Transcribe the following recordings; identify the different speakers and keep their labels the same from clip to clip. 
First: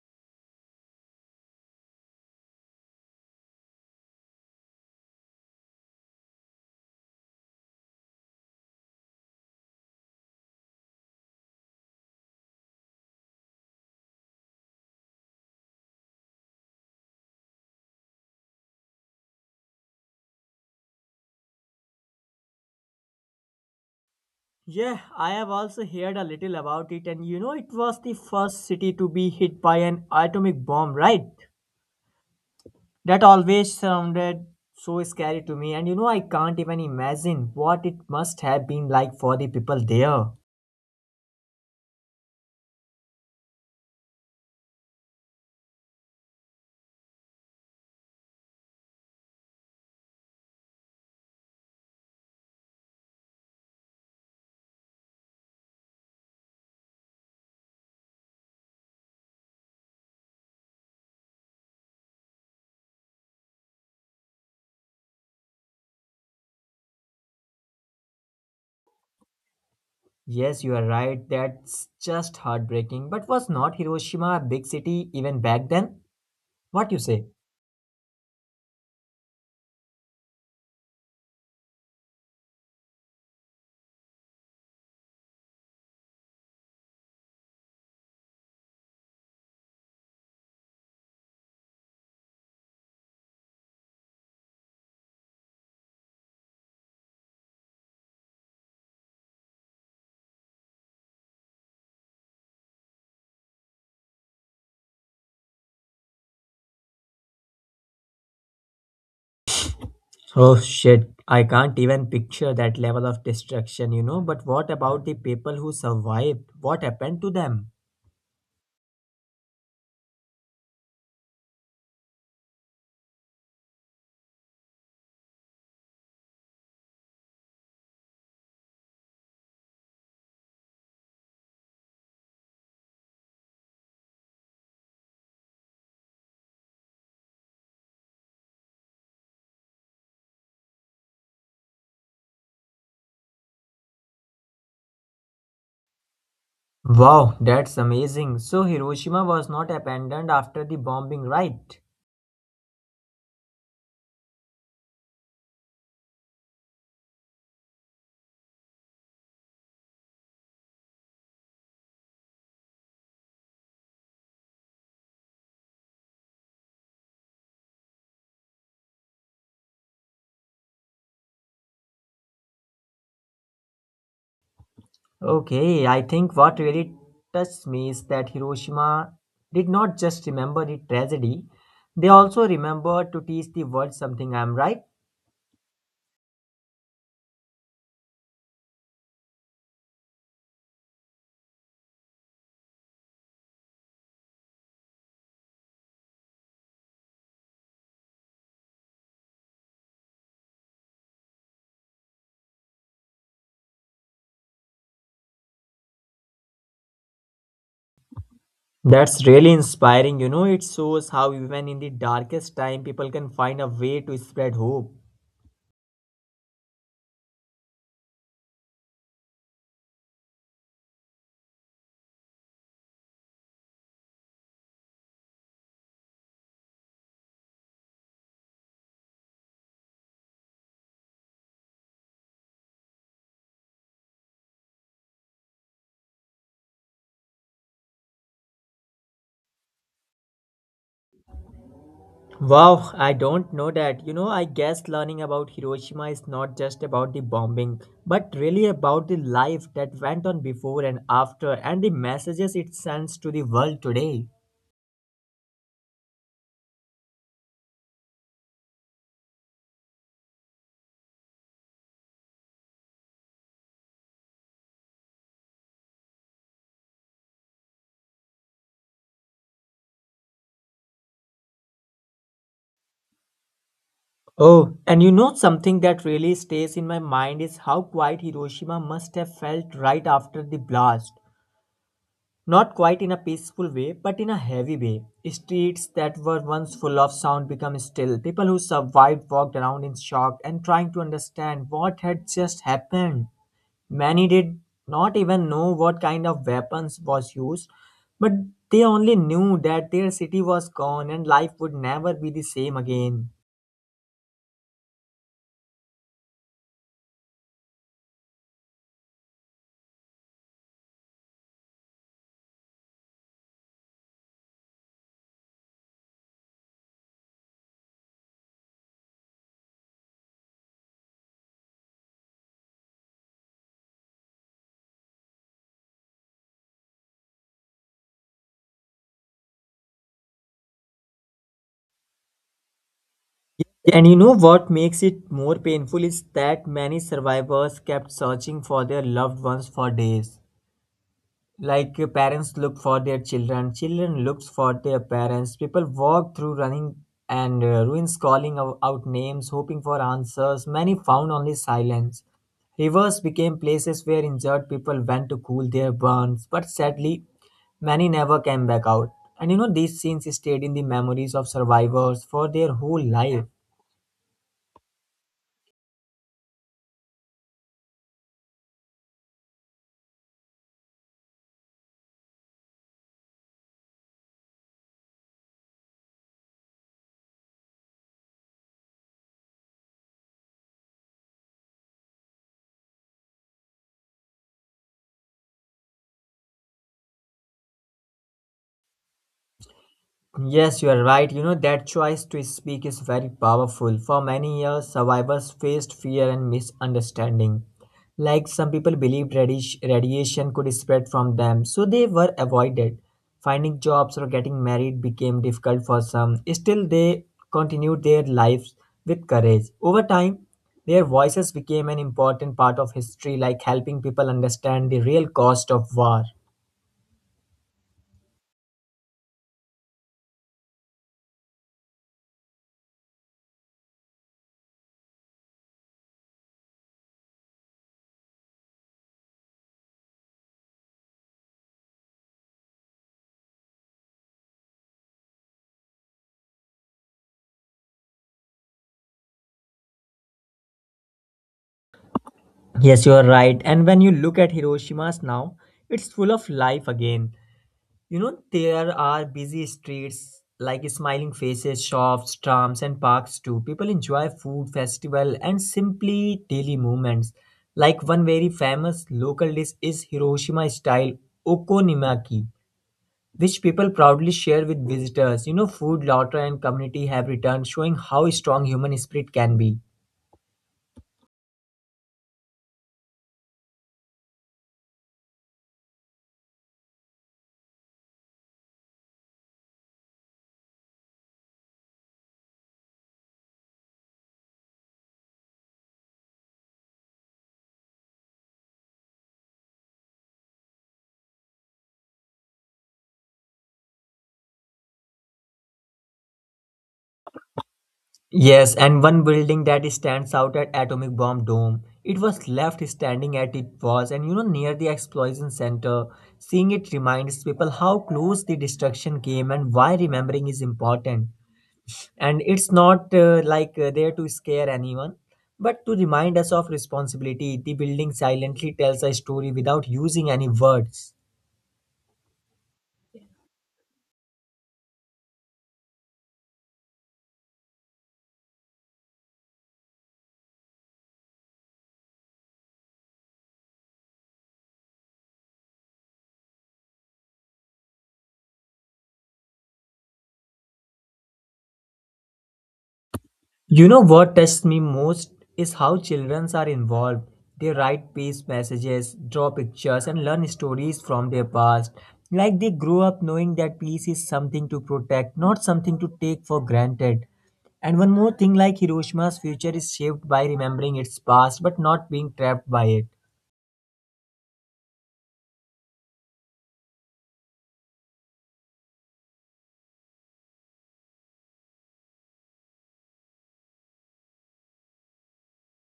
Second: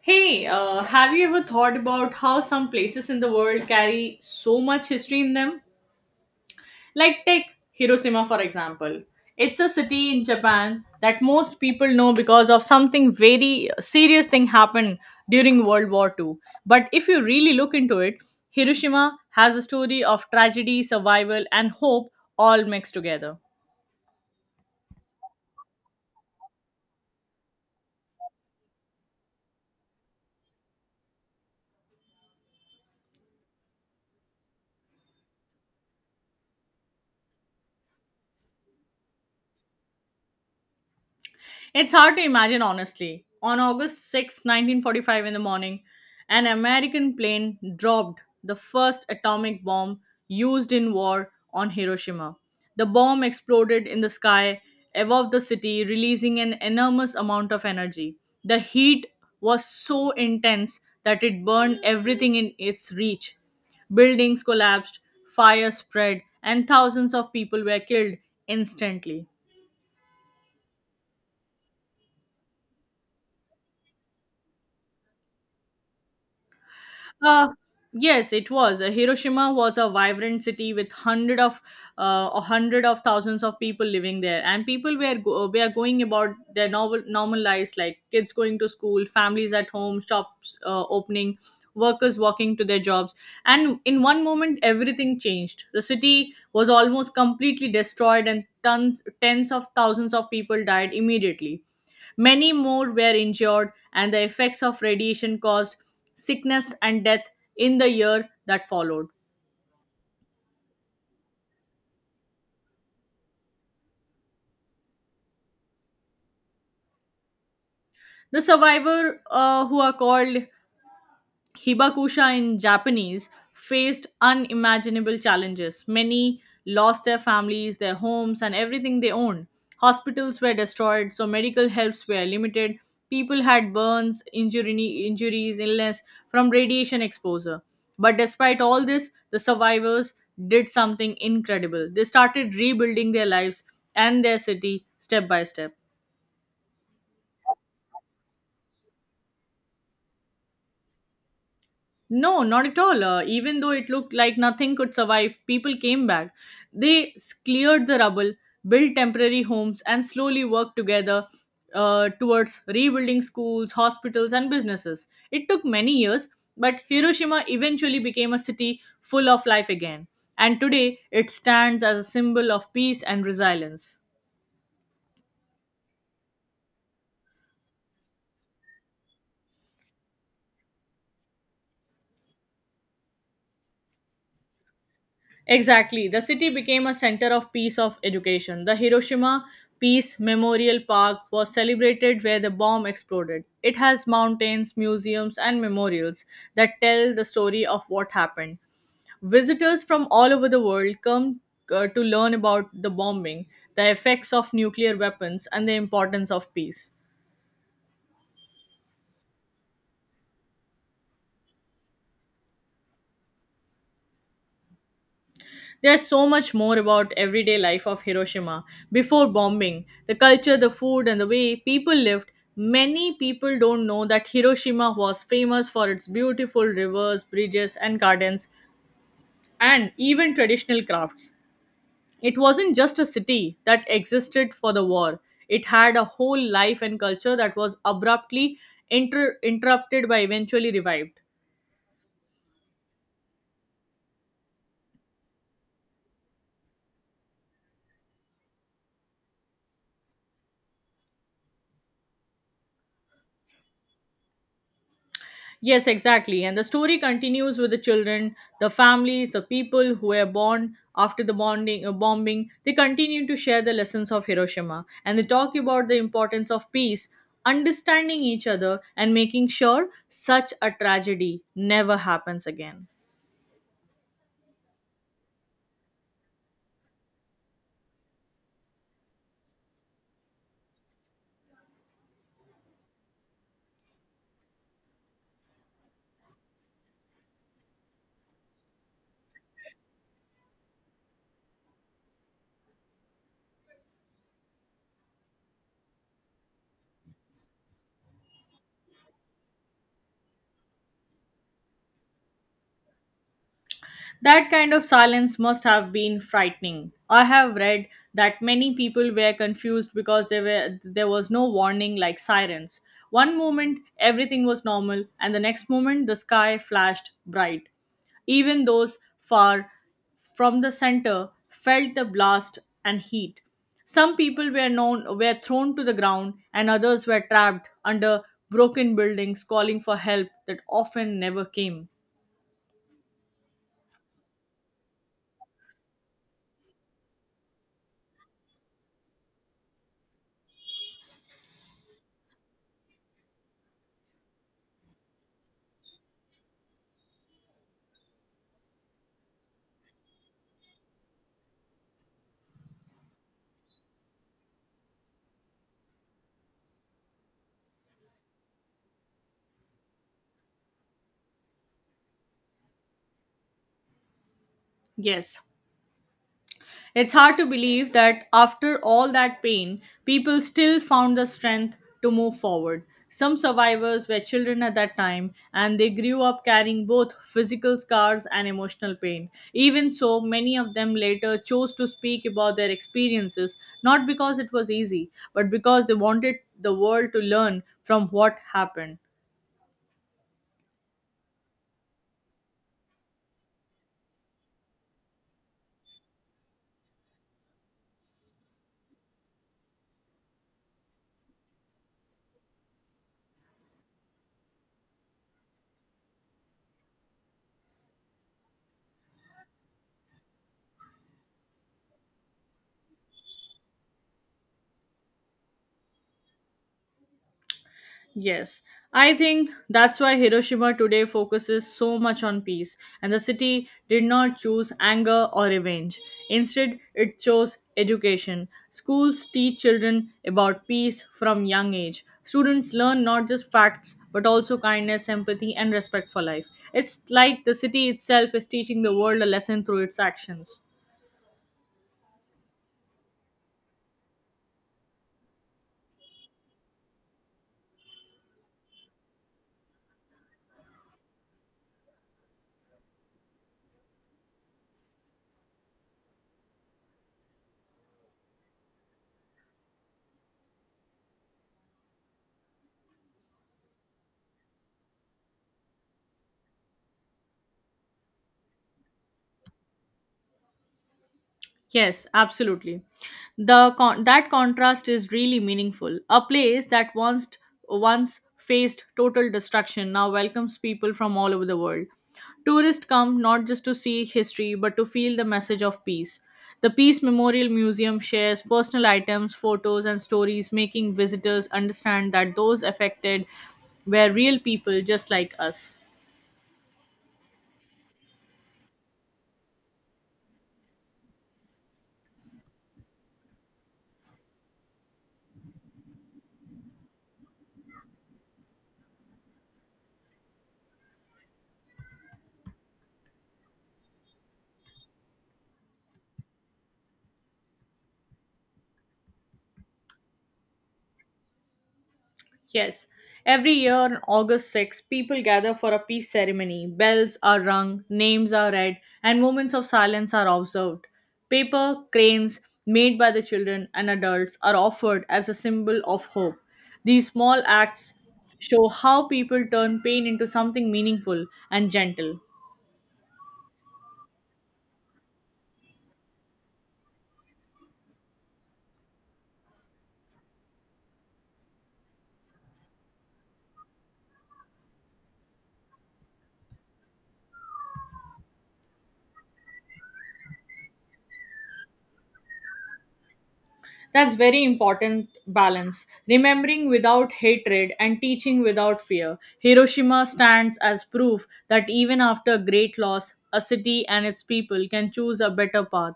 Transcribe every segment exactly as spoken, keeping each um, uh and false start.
Speaker 1: Hey, uh, have you ever thought about how some places in the world carry so much history in them? Like, take Hiroshima, for example. It's a city in Japan that most people know because of something very serious thing happened during World War Two. But if you really look into it, Hiroshima has a story of tragedy, survival, and hope all mixed together.
Speaker 2: Yeah, I have also heard a little about it, and you know, it was the first city to be hit by an atomic bomb, right? That always sounded so scary to me, and you know, I can't even imagine what it must have been like for the people there.
Speaker 1: It's hard to imagine, honestly. On August sixth, nineteen forty-five, in the morning, an American plane dropped the first atomic bomb used in war on Hiroshima. The bomb exploded in the sky above the city, releasing an enormous amount of energy. The heat was so intense that it burned everything in its reach. Buildings collapsed, fire spread, and thousands of people were killed instantly.
Speaker 2: Yes, you are right, that's just heartbreaking. But was not Hiroshima a big city even back then? What you say?
Speaker 1: Uh, yes, it was. Uh, Hiroshima was a vibrant city with hundred of uh, a hundred of thousands of people living there, and people were go- were going about their normal normal lives, like kids going to school, families at home, shops uh, opening, workers walking to their jobs. And in one moment, everything changed. The city was almost completely destroyed, and tons tens of thousands of people died immediately. Many more were injured, and the effects of radiation caused sickness and death in the year that followed.
Speaker 2: Oh shit, I can't even picture that level of destruction, you know. But what about the people who survived? What happened to them?
Speaker 1: The survivors, uh, who are called Hibakusha in Japanese faced unimaginable challenges. Many lost their families, their homes, and everything they owned. Hospitals were destroyed, so medical helps were limited. People had burns, injury, injuries, illness from radiation exposure. But despite all this, the survivors did something incredible. They started rebuilding their lives and their city step by step.
Speaker 2: Wow, that's amazing. So Hiroshima was not abandoned after the bombing, right?
Speaker 1: No, not at all. Uh, even though it looked like nothing could survive, people came back. They s- cleared the rubble, built temporary homes, and slowly worked together uh, towards rebuilding schools, hospitals, and businesses. It took many years, but Hiroshima eventually became a city full of life again. And today, it stands as a symbol of peace and resilience.
Speaker 2: Okay, I think what really touched me is that Hiroshima did not just remember the tragedy, they also remembered to teach the world something, I'm right?
Speaker 1: Exactly. The city became a center of peace of education. The Hiroshima Peace Memorial Park was celebrated where the bomb exploded. It has mountains, museums, and memorials that tell the story of what happened. Visitors from all over the world come uh, to learn about the bombing, the effects of nuclear weapons, and the importance of peace.
Speaker 2: That's really inspiring. You know, it shows how even in the darkest time, people can find a way to spread hope.
Speaker 1: There's so much more about everyday life of Hiroshima before bombing, the culture, the food and the way people lived. Many people don't know that Hiroshima was famous for its beautiful rivers, bridges and gardens and even traditional crafts. It wasn't just a city that existed for the war. It had a whole life and culture that was abruptly inter- interrupted by eventually revived.
Speaker 2: Wow, I don't know that. You know, I guess learning about Hiroshima is not just about the bombing, but really about the life that went on before and after and the messages it sends to the world today.
Speaker 1: Yes, exactly. And the story continues with the children, the families, the people who were born after the bonding, uh, bombing. They continue to share the lessons of Hiroshima and they talk about the importance of peace, understanding each other, and making sure such a tragedy never happens again.
Speaker 2: Oh, and you know something that really stays in my mind is how quiet Hiroshima must have felt right after the blast. Not quite in a peaceful way, but in a heavy way. Streets that were once full of sound become still. People who survived walked around in shock and trying to understand what had just happened. Many did not even know what kind of weapons was used, but they only knew that their city was gone and life would never be the same again.
Speaker 1: That kind of silence must have been frightening. I have read that many people were confused because there were there was no warning like sirens. One moment everything was normal and the next moment the sky flashed bright. Even those far from the center felt the blast and heat. Some people were known were thrown to the ground and others were trapped under broken buildings calling for help that often never came.
Speaker 2: And you know what makes it more painful is that many survivors kept searching for their loved ones for days. Like uh, parents look for their children, children looks for their parents, people walk through running and uh, ruins, calling ou- out names, hoping for answers. Many found only silence. Rivers became places where injured people went to cool their burns, but sadly many never came back out. And you know, these scenes stayed in the memories of survivors for their whole life.
Speaker 1: Yes, it's hard to believe that after all that pain, people still found the strength to move forward. Some survivors were children at that time and they grew up carrying both physical scars and emotional pain. Even so, many of them later chose to speak about their experiences not because it was easy, but because they wanted the world to learn from what happened.
Speaker 2: Yes, you are right. You know, that choice to speak is very powerful. For many years, survivors faced fear and misunderstanding. Like some people believed radish- radiation could spread from them, so they were avoided. Finding jobs or getting married became difficult for some. Still, they continued their lives with courage. Over time, their voices became an important part of history, like helping people understand the real cost of war.
Speaker 1: Yes, I think that's why Hiroshima today focuses so much on peace, and the city did not choose anger or revenge. Instead, it chose education. Schools teach children about peace from young age. Students learn not just facts but also kindness, empathy, and respect for life. It's like the city itself is teaching the world a lesson through its actions.
Speaker 2: Yes, you are right. And when you look at Hiroshima's now, it's full of life again. You know, there are busy streets, like smiling faces, shops, trams, and parks too. People enjoy food festival and simply daily movements. Like one very famous local dish is Hiroshima style okonomiyaki, which people proudly share with visitors. You know, food, laughter, and community have returned, showing how strong human spirit can be.
Speaker 1: Yes, absolutely. The con- that contrast is really meaningful. A place that once once faced total destruction now welcomes people from all over the world. Tourists come not just to see history but to feel the message of peace. The Peace Memorial Museum shares personal items, photos and stories making visitors understand that those affected were real people just like us.
Speaker 2: Yes, and one building that stands out at Atomic Bomb Dome. It was left standing at it was, and you know, near the explosion center. Seeing it reminds people how close the destruction came and why remembering is important. And it's not uh, like uh, there to scare anyone, but to remind us of responsibility. The building silently tells a story without using any words.
Speaker 1: Yes, every year on August sixth, people gather for a peace ceremony. Bells are rung, names are read, and moments of silence are observed. Paper cranes made by the children and adults are offered as a symbol of hope. These small acts show how people turn pain into something meaningful and gentle.
Speaker 2: You know what touched me most is how children are involved. They write peace messages, draw pictures, and learn stories from their past. Like they grow up knowing that peace is something to protect, not something to take for granted. And one more thing, like Hiroshima's future is shaped by remembering its past but not being trapped by it.
Speaker 1: That's very important balance. Remembering without hatred and teaching without fear. Hiroshima stands as proof that even after great loss, a city and its people can choose a better path.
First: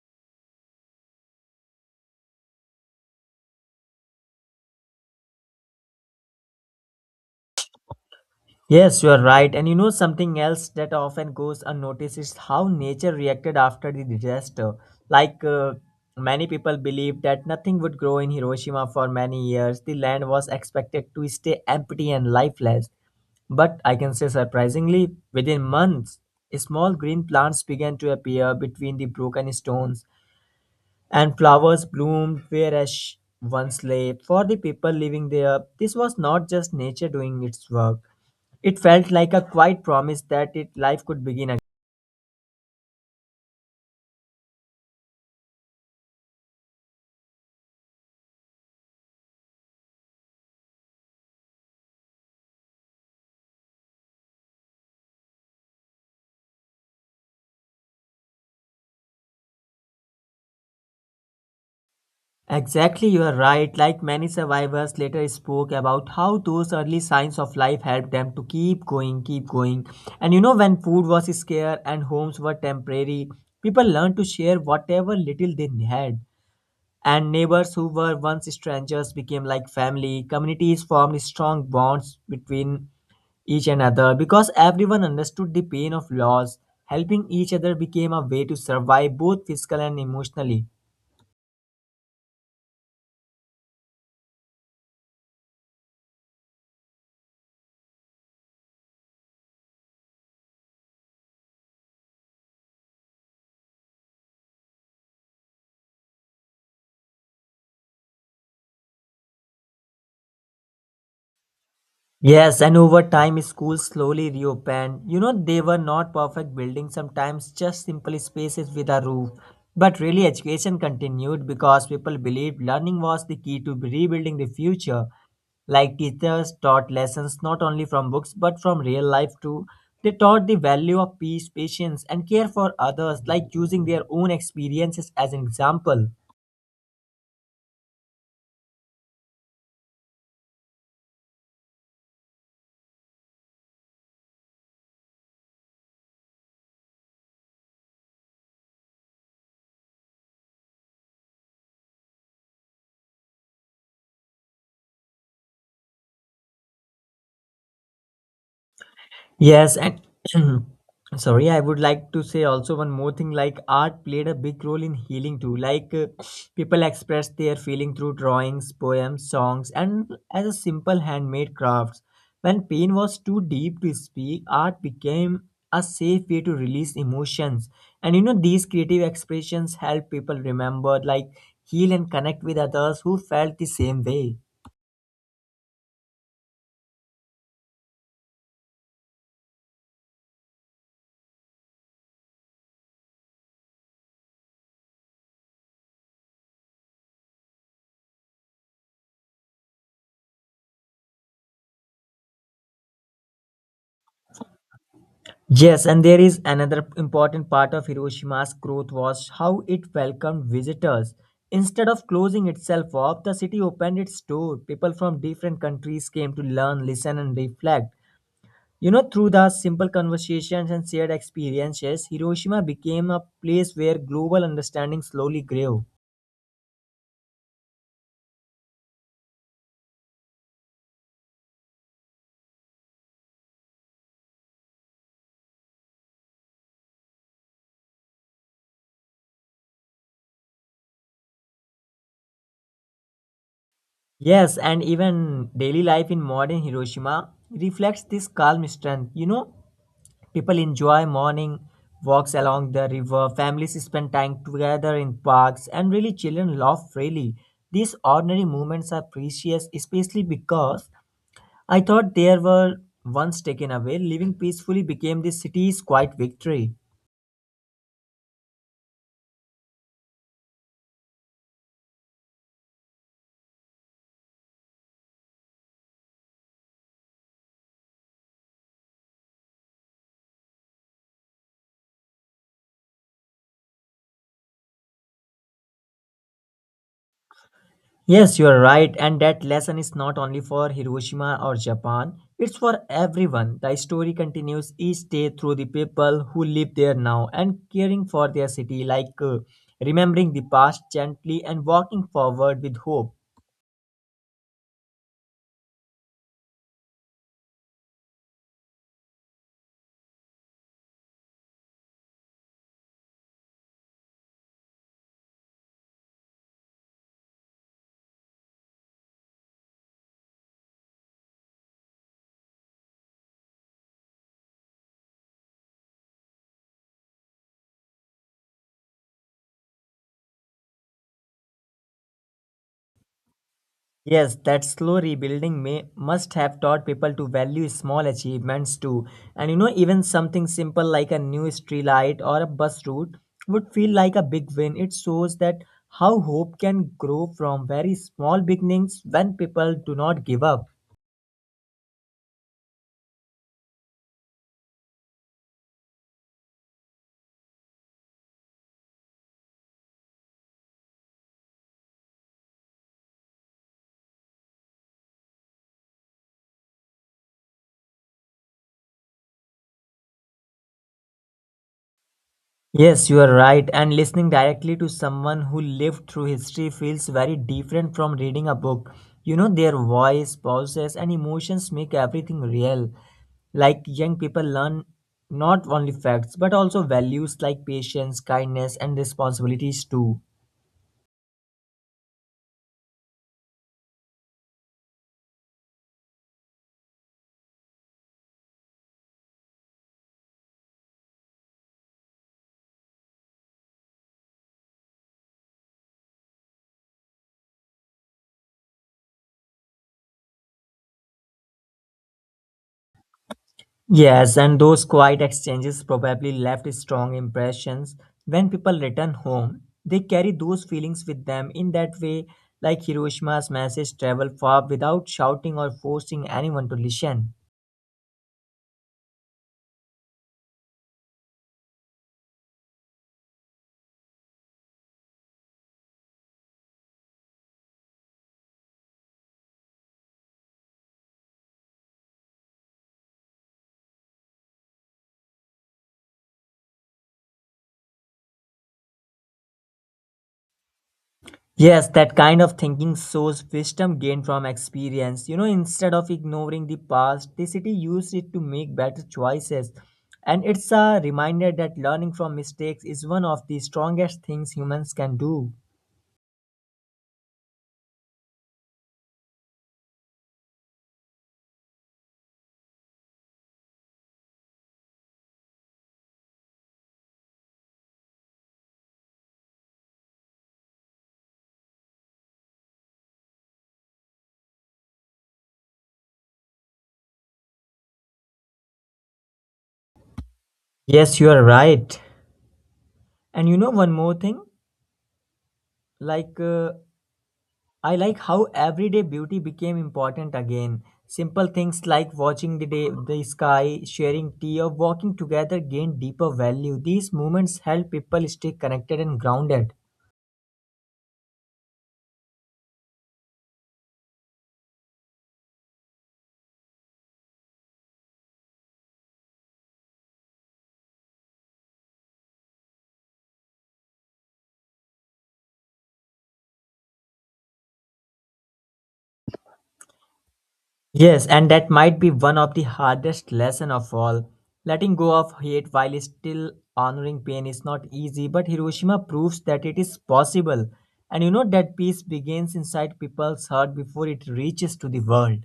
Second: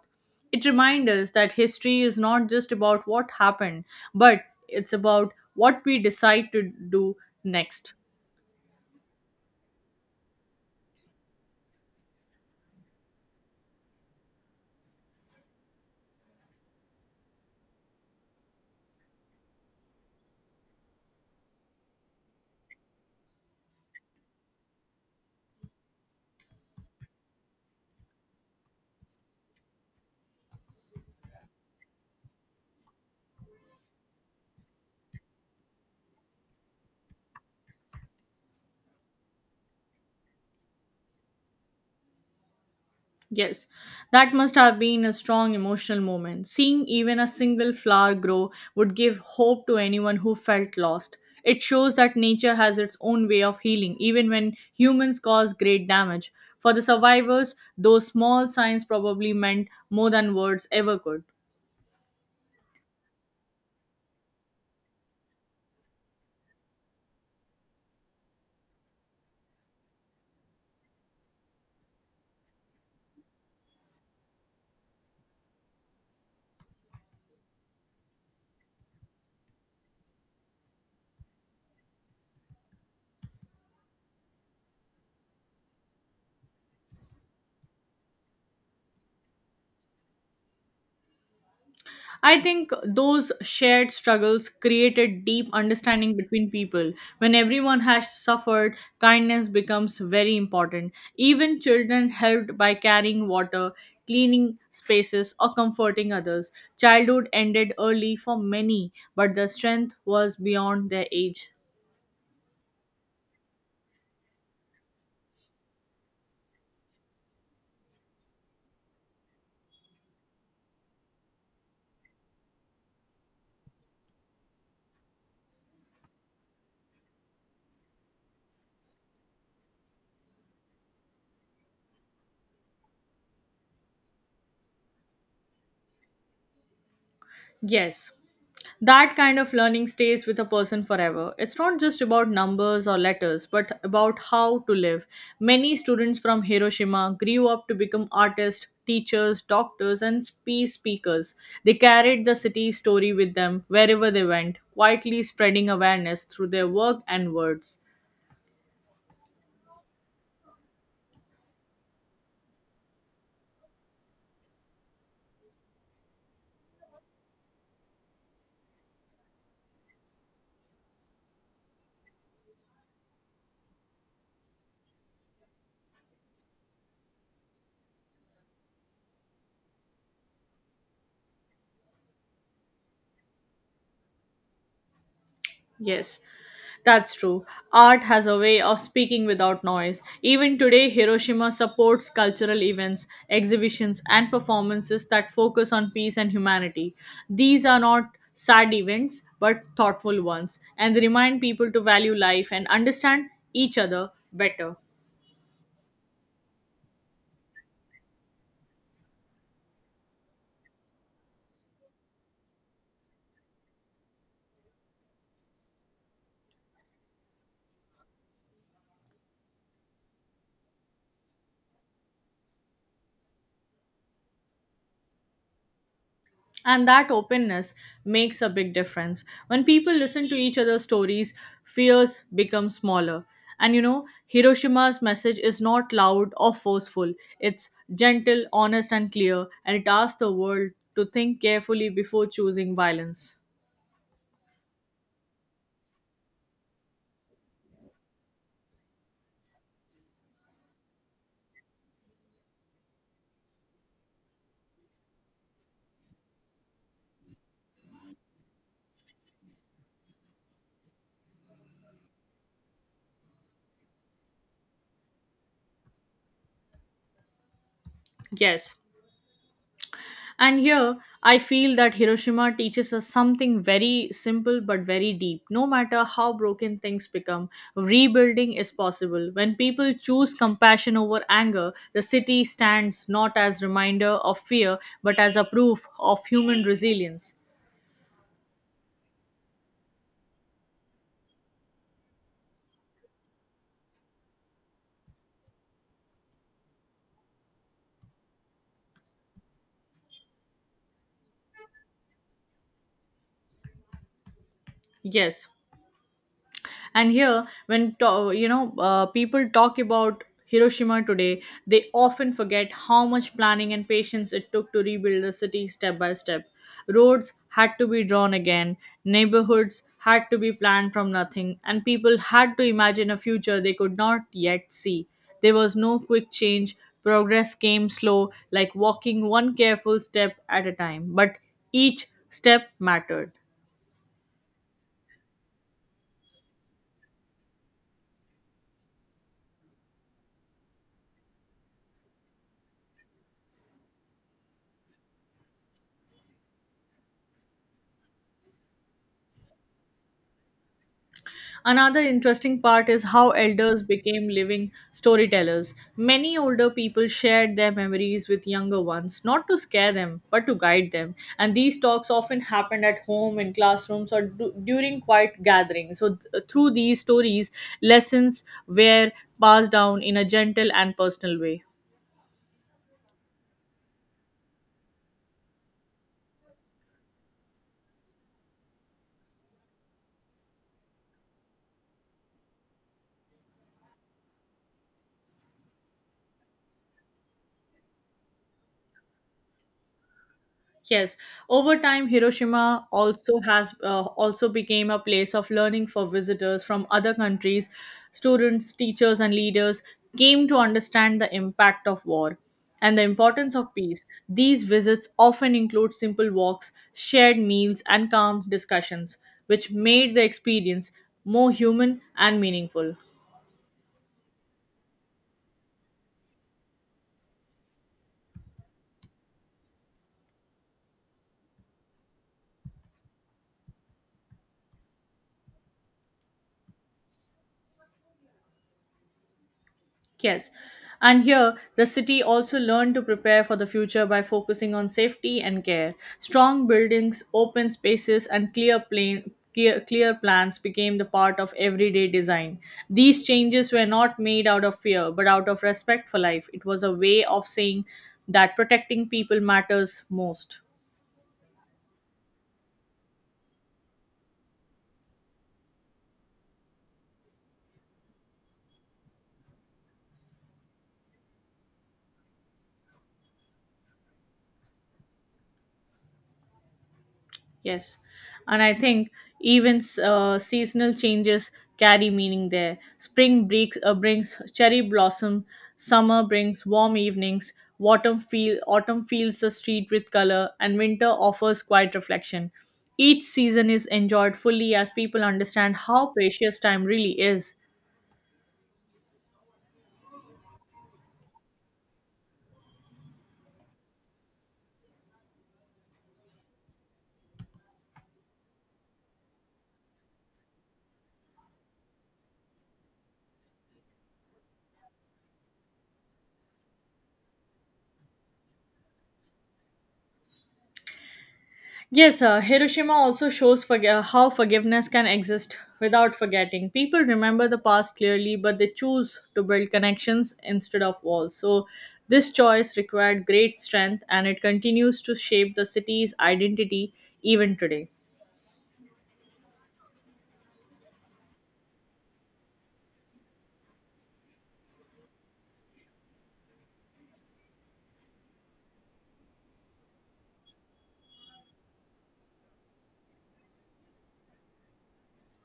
Speaker 1: It reminds us that history is not just about what happened, but it's about what we decide to do next.
Speaker 2: Yes, you are right. And you know something else that often goes unnoticed is how nature reacted after the disaster. Like uh, many people believed that nothing would grow in Hiroshima for many years. The land was expected to stay empty and lifeless. But I can say surprisingly, within months, small green plants began to appear between the broken stones and flowers bloomed where she once lay. For the people living there, this was not just nature doing its work. It felt like a quiet promise that it, life could begin again.
Speaker 1: Yes, that must have been a strong emotional moment. Seeing even a single flower grow would give hope to anyone who felt lost. It shows that nature has its own way of healing, even when humans cause great damage. For the survivors, those small signs probably meant more than words ever could.
Speaker 2: Exactly, you are right. Like many survivors later spoke about how those early signs of life helped them to keep going, keep going. And you know, when food was scarce and homes were temporary, people learned to share whatever little they had. And neighbors who were once strangers became like family. Communities formed strong bonds between each another because everyone understood the pain of loss. Helping each other became a way to survive both physical and emotionally.
Speaker 1: I think those shared struggles created deep understanding between people. When everyone has suffered, kindness becomes very important. Even children helped by carrying water, cleaning spaces, or comforting others. Childhood ended early for many, but their strength was beyond their age.
Speaker 2: Yes, and over time, schools slowly reopened. You know, they were not perfect buildings, sometimes just simple spaces with a roof. But really, education continued because people believed learning was the key to rebuilding the future. Like teachers taught lessons not only from books but from real life too. They taught the value of peace, patience, and care for others, like using their own experiences as an example.
Speaker 1: Yes, that kind of learning stays with a person forever. It's not just about numbers or letters, but about how to live. Many students from Hiroshima grew up to become artists, teachers, doctors, and peace speakers. They carried the city's story with them wherever they went, quietly spreading awareness through their work and words.
Speaker 2: Yes, and sorry, I would like to say also one more thing, like art played a big role in healing too. Like uh, people expressed their feeling through drawings, poems, songs, and as a simple handmade crafts. When pain was too deep to speak, art became a safe way to release emotions. And you know, these creative expressions help people remember, like heal and connect with others who felt the same way.
Speaker 1: Yes, that's true. Art has a way of speaking without noise. Even today, Hiroshima supports cultural events, exhibitions, and performances that focus on peace and humanity. These are not sad events, but thoughtful ones, and they remind people to value life and understand each other better.
Speaker 2: Yes, and there is another important part of Hiroshima's growth was how it welcomed visitors. Instead of closing itself off, the city opened its door. People from different countries came to learn, listen, and reflect. You know, through the simple conversations and shared experiences, Hiroshima became a place where global understanding slowly grew.
Speaker 1: And that openness makes a big difference. When people listen to each other's stories, fears become smaller. And you know, Hiroshima's message is not loud or forceful, it's gentle, honest, and clear, and it asks the world to think carefully before choosing violence.
Speaker 2: Yes, and even daily life in modern Hiroshima reflects this calm strength. You know, people enjoy morning walks along the river, families spend time together in parks, and really children laugh freely. These ordinary moments are precious, especially because I thought they were once taken away. Living peacefully became the city's quiet victory.
Speaker 1: Yes, and here, I feel that Hiroshima teaches us something very simple but very deep. No matter how broken things become, rebuilding is possible. When people choose compassion over anger, the city stands not as reminder of fear but as a proof of human resilience.
Speaker 2: Yes, you are right, and that lesson is not only for Hiroshima or Japan, it's for everyone. The story continues each day through the people who live there now and caring for their city, like uh, remembering the past gently and walking forward with hope.
Speaker 1: Yes, and here when to, you know uh, people talk about Hiroshima today, they often forget how much planning and patience it took to rebuild the city step by step. Roads had to be drawn again, neighborhoods had to be planned from nothing, and people had to imagine a future they could not yet see. There was no quick change. Progress came slow, like walking one careful step at a time, but each step mattered.
Speaker 2: Yes, that slow rebuilding may must have taught people to value small achievements too. And you know, even something simple like a new street light or a bus route would feel like a big win. It shows that how hope can grow from very small beginnings when people do not give up.
Speaker 1: Another interesting part is how elders became living storytellers. Many older people shared their memories with younger ones, not to scare them, but to guide them. And these talks often happened at home, in classrooms, or du- during quiet gatherings. So, th- through these stories, lessons were passed down in a gentle and personal way.
Speaker 2: Yes, you are right. And listening directly to someone who lived through history feels very different from reading a book. You know, their voice, pauses, and emotions make everything real. Like young people learn not only facts but also values like patience, kindness, and responsibilities too.
Speaker 1: Yes, over time, Hiroshima also has uh, also became a place of learning for visitors from other countries. Students, teachers, and leaders came to understand the impact of war and the importance of peace. These visits often include simple walks, shared meals, and calm discussions, which made the experience more human and meaningful.
Speaker 2: Yes, and those quiet exchanges probably left strong impressions. When people return home, they carry those feelings with them. In that way, like Hiroshima's message travel far without shouting or forcing anyone to listen.
Speaker 1: Yes. And here, the city also learned to prepare for the future by focusing on safety and care. Strong buildings, open spaces, and clear plain Clear, clear plans became the part of everyday design. These changes were not made out of fear, but out of respect for life. It was a way of saying that protecting people matters most.
Speaker 2: Yes, that kind of thinking shows wisdom gained from experience. You know, instead of ignoring the past, the city used it to make better choices. And it's a reminder that learning from mistakes is one of the strongest things humans can do.
Speaker 1: Yes, and I think even s- uh, seasonal changes carry meaning there. Spring breaks, uh, brings cherry blossom, summer brings warm evenings, autumn, feel, autumn fills the street with color, and winter offers quiet reflection. Each season is enjoyed fully as people understand how precious time really is.
Speaker 2: Yes, you are right. And you know one more thing, like uh, I like how everyday beauty became important again. Simple things like watching the day, the sky, sharing tea, or walking together gain deeper value. These moments help people stay connected and grounded.
Speaker 1: Yes, uh, Hiroshima also shows forg- uh, how forgiveness can exist without forgetting. People remember the past clearly, but they choose to build connections instead of walls. So, this choice required great strength and it continues to shape the city's identity even today.
Speaker 2: Yes, and that might be one of the hardest lesson of all. Letting go of hate while still honoring pain is not easy, but Hiroshima proves that it is possible. And you know that peace begins inside people's heart before it reaches to the world.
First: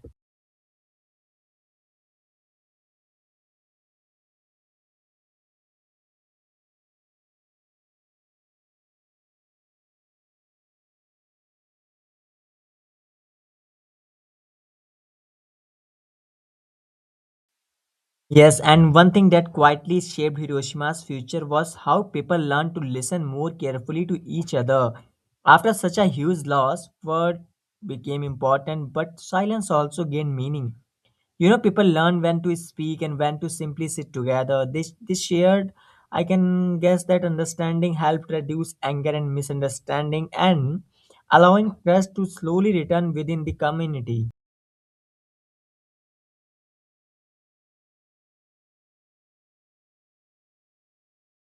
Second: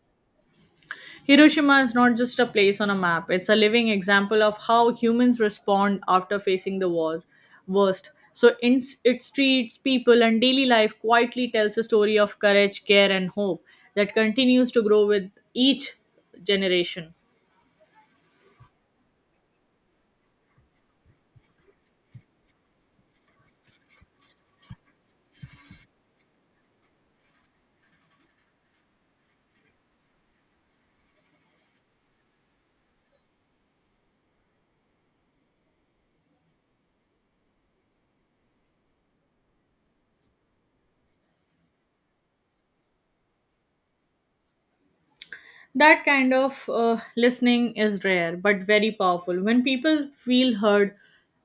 Speaker 1: Hiroshima is not just a place on a map, it's a living example of how humans respond after facing the war, worst. So its, its streets, people, and daily life quietly tells a story of courage, care, and hope that continues to grow with each generation.
Speaker 2: Yes, and one thing that quietly shaped Hiroshima's future was how people learned to listen more carefully to each other. After such a huge loss, word became important, but silence also gained meaning. You know, people learned when to speak and when to simply sit together. This this shared, I can guess that understanding helped reduce anger and misunderstanding and allowing trust to slowly return within the community.
Speaker 1: That kind of uh, listening is rare but very powerful. When people feel heard,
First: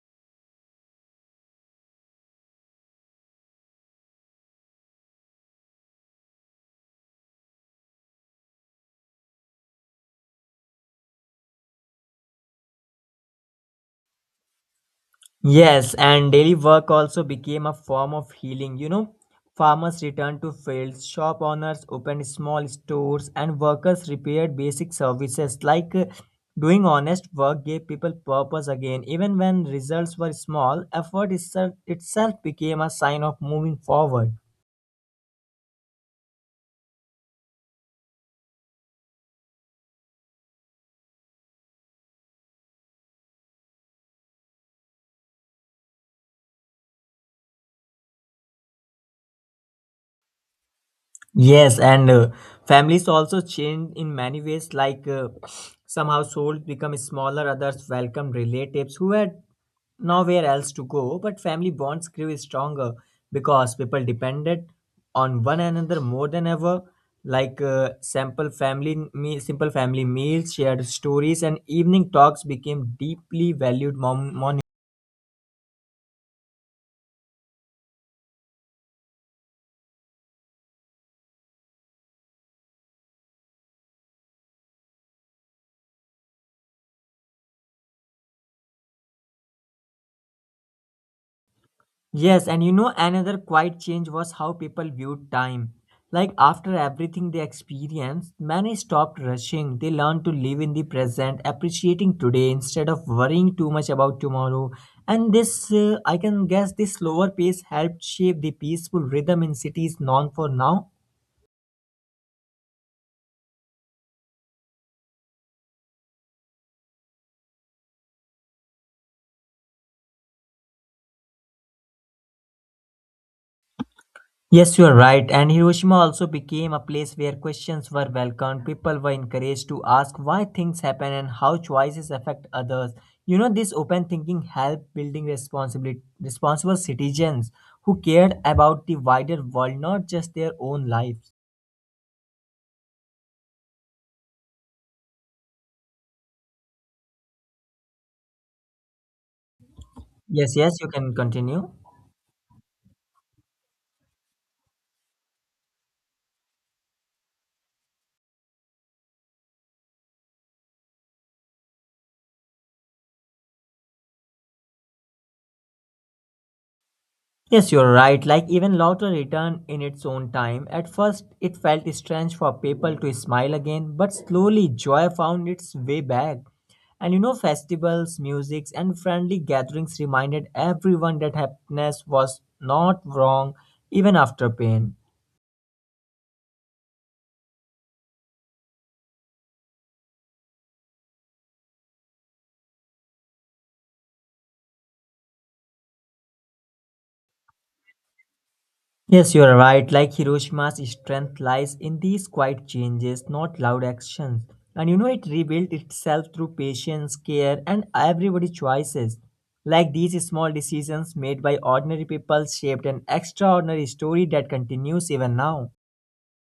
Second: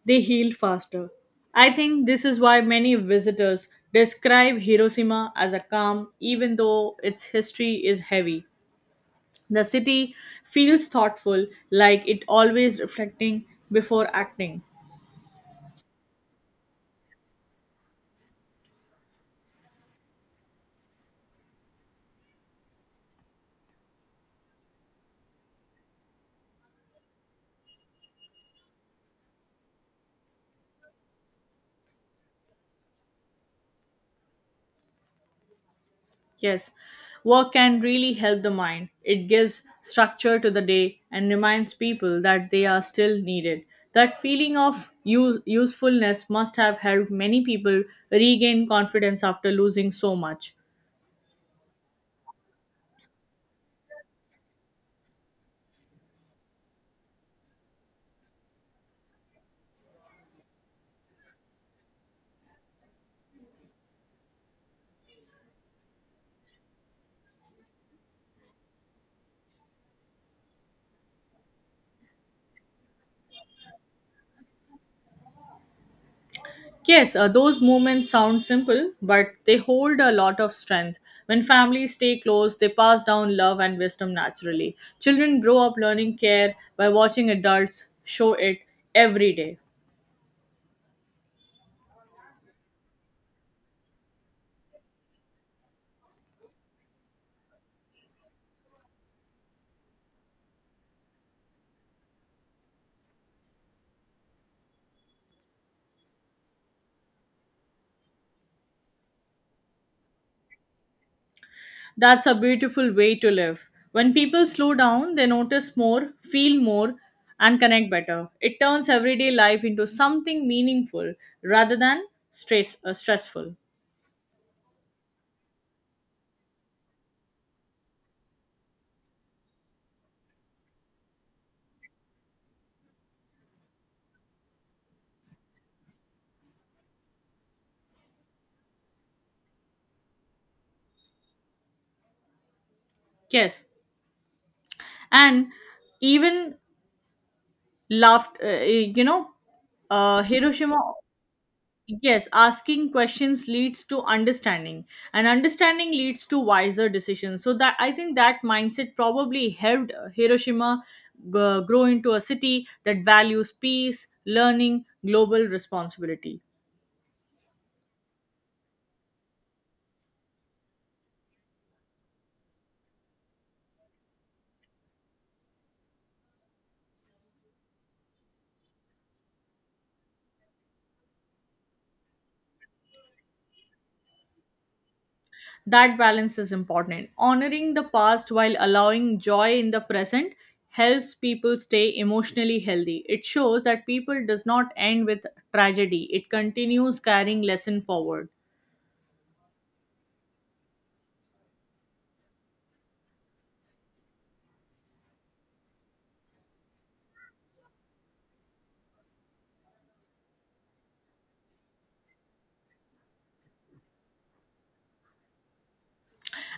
Speaker 1: they heal faster. I think this is why many visitors describe Hiroshima as a calm, even though its history is heavy. The city feels thoughtful, like it always reflecting before acting.
Speaker 2: Yes, and daily work also became a form of healing. You know, farmers returned to fields, shop owners opened small stores, and workers repaired basic services. Like uh, doing honest work gave people purpose again. Even when results were small, effort itself, itself became a sign of moving forward.
Speaker 1: Yes, work can really help the mind. It gives structure to the day and reminds people that they are still needed. That feeling of use- usefulness must have helped many people regain confidence after losing so much.
Speaker 2: Yes, and uh, families also changed in many ways, like uh, some households become smaller, others welcome relatives who had nowhere else to go, but family bonds grew stronger because people depended on one another more than ever. Like uh, simple family me- simple family meals, shared stories, and evening talks became deeply valued mom-
Speaker 1: Yes, uh, those moments sound simple, but they hold a lot of strength. When families stay close, they pass down love and wisdom naturally. Children grow up learning care by watching adults show it every day.
Speaker 2: Yes, and you know, another quiet change was how people viewed time. Like after everything they experienced, many stopped rushing. They learned to live in the present, appreciating today instead of worrying too much about tomorrow. And this, uh, I can guess, this slower pace helped shape the peaceful rhythm in cities known for now.
Speaker 1: That's a beautiful way to live. When people slow down, they notice more, feel more, and connect better. It turns everyday life into something meaningful rather than stress uh, stressful.
Speaker 2: Yes, you are right. And Hiroshima also became a place where questions were welcomed. People were encouraged to ask why things happen and how choices affect others. You know, this open thinking helped building responsibility, responsible citizens who cared about the wider world, not just their own lives.
Speaker 1: Yes, and even laughed. Uh, you know, uh,
Speaker 2: Yes, yes,
Speaker 1: Hiroshima.
Speaker 2: you can continue.
Speaker 1: Yes, asking questions leads to understanding, and understanding leads to wiser decisions. So that I think that mindset probably helped uh, Hiroshima g- grow into a city that values peace, learning, global responsibility.
Speaker 2: Yes, you're right. Like even laughter returned in its own time. At first, it felt strange for people to smile again, but slowly joy found its way back. And you know, festivals, musics, and friendly gatherings reminded everyone that happiness was not wrong even after pain.
Speaker 1: That balance is important. Honoring the past while allowing joy in the present helps people stay emotionally healthy. It shows that people does not end with tragedy. It continues carrying lesson forward.
Speaker 2: Yes, you are right. Like Hiroshima's strength lies in these quiet changes, not loud actions. And you know, it rebuilt itself through patience, care, and everybody's choices. Like these small decisions made by ordinary people shaped an extraordinary story that continues even now.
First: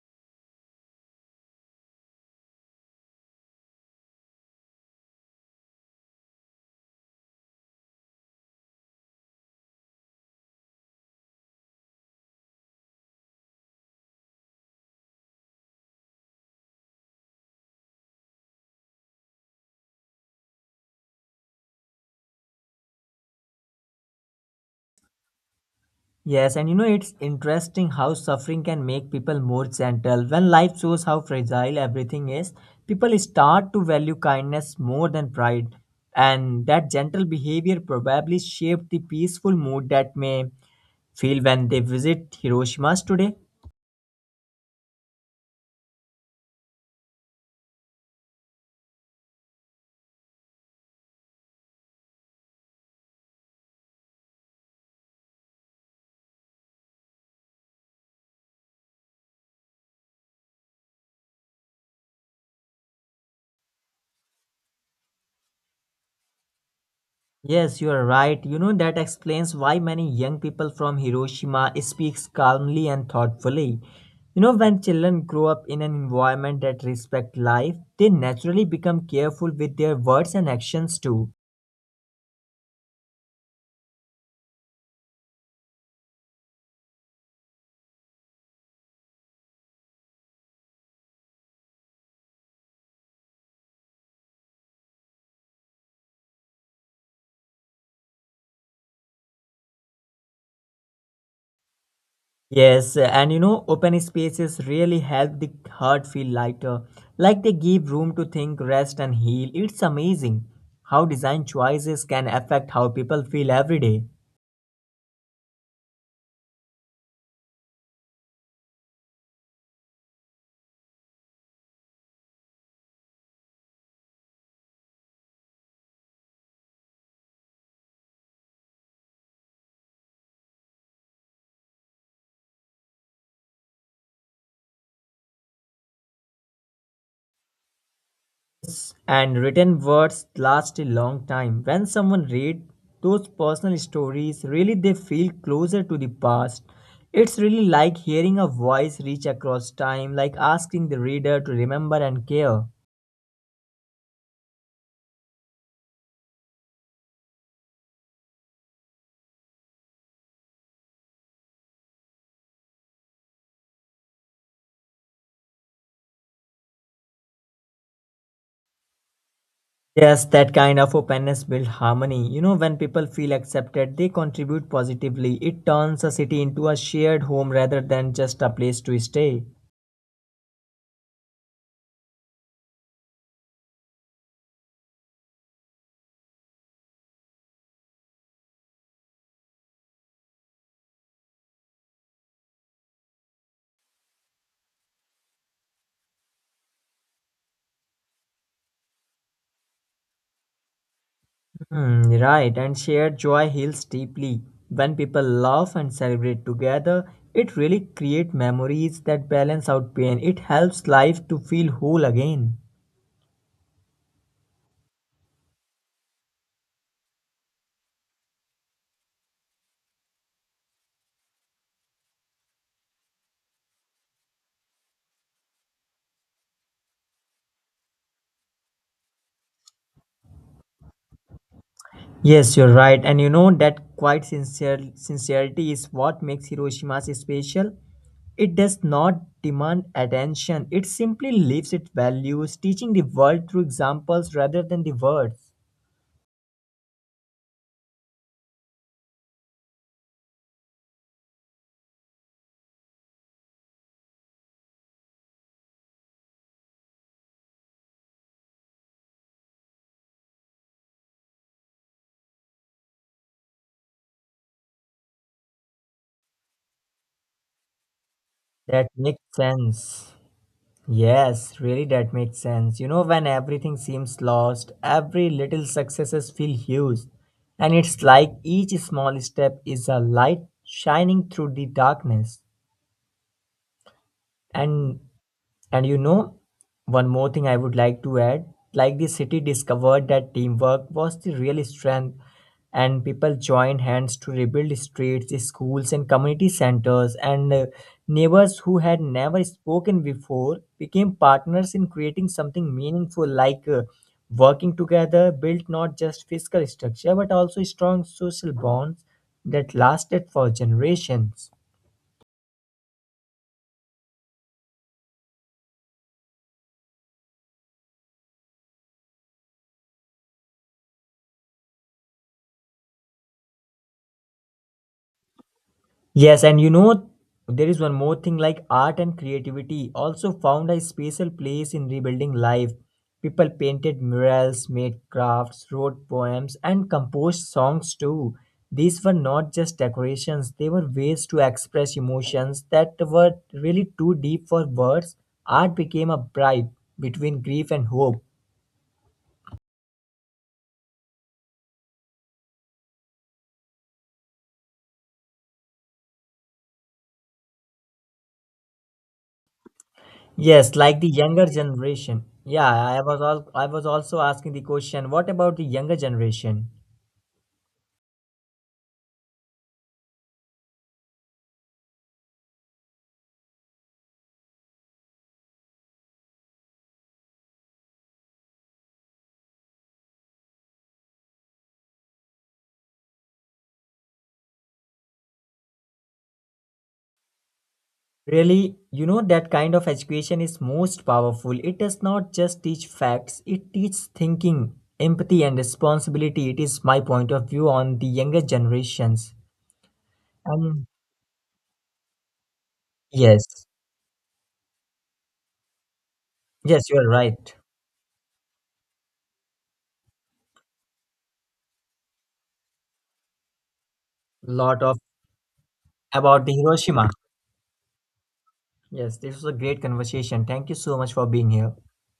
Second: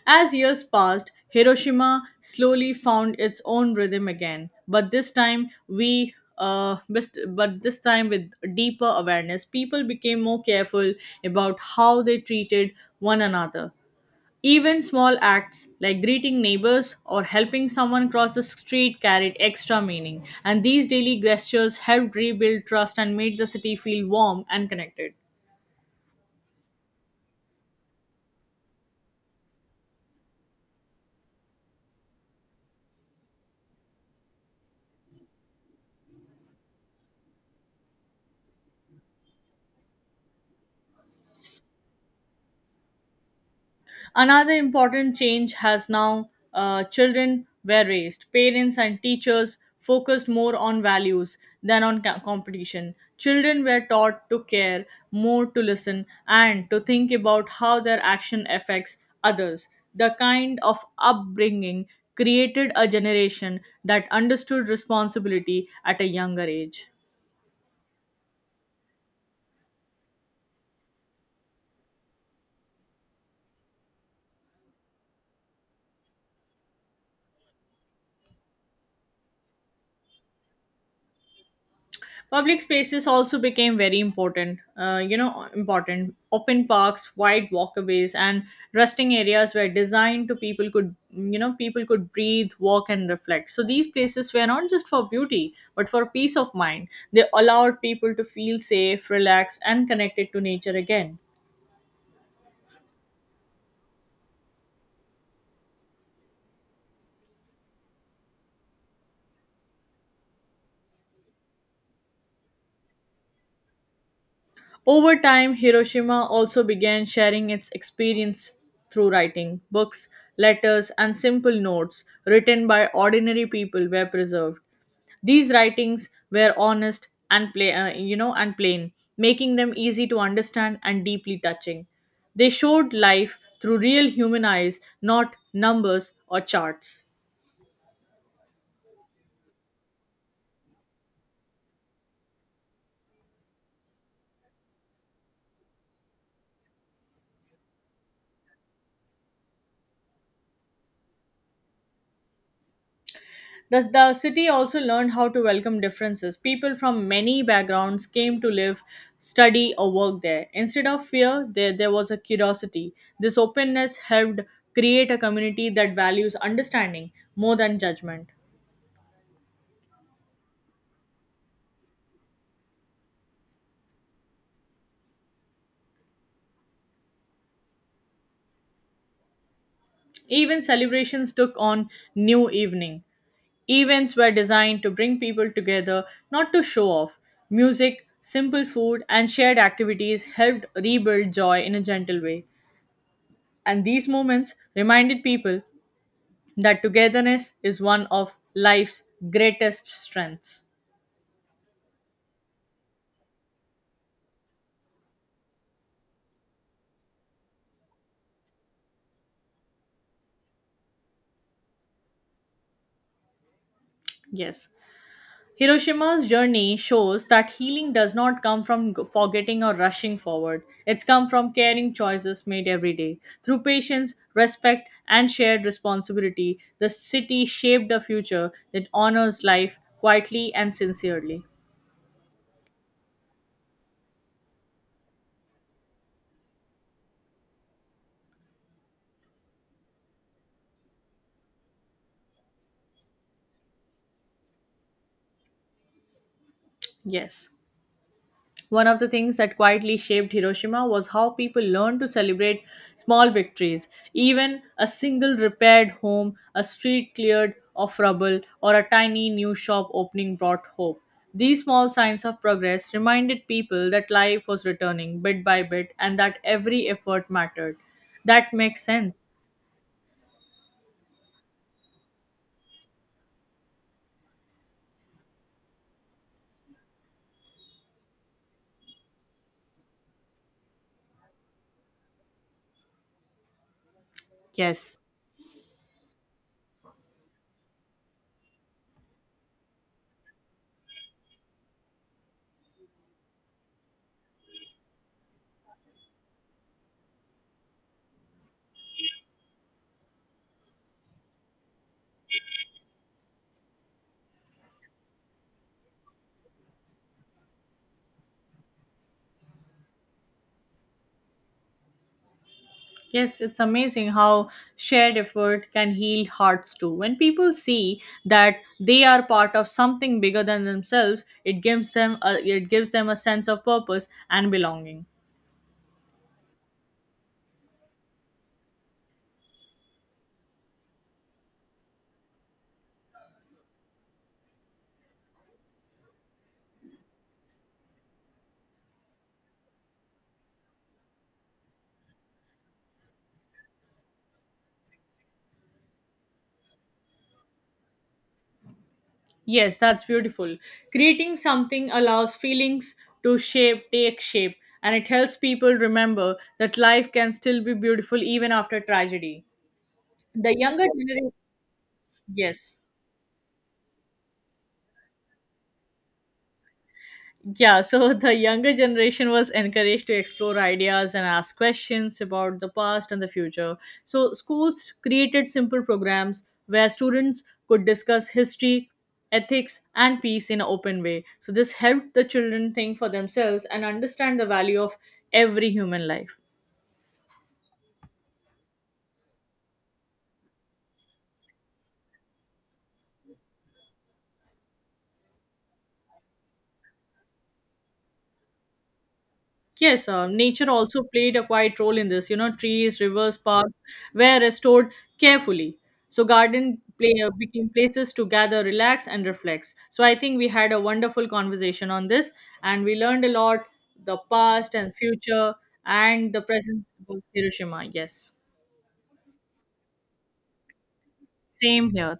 Speaker 1: As years passed, Hiroshima slowly found its own rhythm again, but this time we uh, best- but this time with deeper awareness, people became more careful about how they treated one another. Even small acts like greeting neighbors or helping someone cross the street carried extra meaning, and these daily gestures helped rebuild trust and made the city feel warm and connected.
Speaker 2: Yes, and you know, it's interesting how suffering can make people more gentle. When life shows how fragile everything is, people start to value kindness more than pride. And that gentle behavior probably shaped the peaceful mood that may feel when they visit Hiroshima's today.
Speaker 1: Another important change has now uh, children were raised. Parents and teachers focused more on values than on ca- competition. Children were taught to care, more to listen, and to think about how their action affects others. The kind of upbringing created a generation that understood responsibility at a younger age.
Speaker 2: Yes, you are right. You know, that explains why many young people from Hiroshima speaks calmly and thoughtfully. You know, when children grow up in an environment that respect life, they naturally become careful with their words and actions too.
Speaker 1: Public spaces also became very important. Uh, you know, important. Open parks, wide walkways, and resting areas were designed to people could you know people could breathe, walk, and reflect. So these places were not just for beauty, but for peace of mind. They allowed people to feel safe, relaxed, and connected to nature again.
Speaker 2: Yes, and you know, open spaces really help the heart feel lighter. Like they give room to think, rest, and heal. It's amazing how design choices can affect how people feel every day.
Speaker 1: Over time, Hiroshima also began sharing its experience through writing. Books, letters, and simple notes written by ordinary people were preserved. These writings were honest and pla- uh, you know and plain, making them easy to understand and deeply touching. They showed life through real human eyes, not numbers or charts.
Speaker 2: And written words last a long time. When someone read those personal stories, really they feel closer to the past. It's really like hearing a voice reach across time, like asking the reader to remember and care.
Speaker 1: The, the city also learned how to welcome differences. People from many backgrounds came to live, study, or work there. Instead of fear, there, there was a curiosity. This openness helped create a community that values understanding more than judgment.
Speaker 2: Yes, that kind of openness builds harmony. You know, when people feel accepted, they contribute positively. It turns a city into a shared home rather than just a place to stay.
Speaker 1: Even celebrations took on new evening. Events were designed to bring people together, not to show off. Music, simple food, and shared activities helped rebuild joy in a gentle way. And these moments reminded people that togetherness is one of life's greatest strengths.
Speaker 2: Hmm, right, and shared joy heals deeply. When people laugh and celebrate together, it really creates memories that balance out pain. It helps life to feel whole again.
Speaker 1: Yes. Hiroshima's journey shows that healing does not come from g- forgetting or rushing forward. It's come from caring choices made every day. Through patience, respect, and shared responsibility, the city shaped a future that honors life quietly and sincerely.
Speaker 2: Yes, you're right, and you know that quite sincere sincerity is what makes Hiroshima special. It does not demand attention; it simply lives its values, teaching the world through examples rather than the words.
Speaker 1: Yes. One of the things that quietly shaped Hiroshima was how people learned to celebrate small victories. Even a single repaired home, a street cleared of rubble, or a tiny new shop opening brought hope. These small signs of progress reminded people that life was returning bit by bit and that every effort mattered. That makes
Speaker 2: That
Speaker 1: sense.
Speaker 2: makes sense. Yes, really, that makes sense. You know, when everything seems lost, every little successes feel huge, and it's like each small step is a light shining through the darkness.
Speaker 1: Yes.
Speaker 2: And and you know, one more thing I would like to add like the city discovered that teamwork was the real strength, and people joined hands to rebuild streets, schools, and community centers. And uh, neighbors who had never spoken before became partners in creating something meaningful, like uh, working together, built not just physical structure but also strong social bonds that lasted for generations.
Speaker 1: Yes, it's amazing how shared effort can heal hearts too. When people see that they are part of something bigger than themselves, it gives them a, it gives them a sense of purpose and belonging.
Speaker 2: Yes, and you know, there is one more thing like art and creativity also found a special place in rebuilding life. People painted murals, made crafts, wrote poems, and composed songs too. These were not just decorations, they were ways to express emotions that were really too deep for words. Art became a bridge between grief and hope.
Speaker 1: Yes, that's beautiful. Creating something allows feelings to shape, take shape, and it helps people remember that life can still be beautiful even after tragedy. The
Speaker 2: Yes,
Speaker 1: younger
Speaker 2: like the
Speaker 1: generation,
Speaker 2: younger generation. Yeah,
Speaker 1: yes.
Speaker 2: I was all I was also asking the question, what about the younger generation?
Speaker 1: Yeah, so the younger generation was encouraged to explore ideas and ask questions about the past and the future. So, schools created simple programs where students could discuss history, ethics, and peace in an open way. So, this helped the children think for themselves and understand the value of every human life.
Speaker 2: Really, you know, that kind of education is most powerful. It does not just teach facts, it teaches thinking, empathy, and responsibility. It is my point of view on the younger generations.
Speaker 1: Yes, uh, nature
Speaker 2: And
Speaker 1: also played a quiet role in this. You know, trees, rivers,
Speaker 2: yes,
Speaker 1: parks were restored carefully. So, garden
Speaker 2: yes, you are
Speaker 1: play, uh,
Speaker 2: right.
Speaker 1: became places to gather, relax, and reflect. So, I think we had a wonderful conversation on this, and we learned a lot the past
Speaker 2: Lot
Speaker 1: and
Speaker 2: of
Speaker 1: future and the
Speaker 2: about the
Speaker 1: present
Speaker 2: Hiroshima.
Speaker 1: about Hiroshima. Yes,
Speaker 2: Yes, this was a great conversation. Thank you so much for being here.
Speaker 1: same here.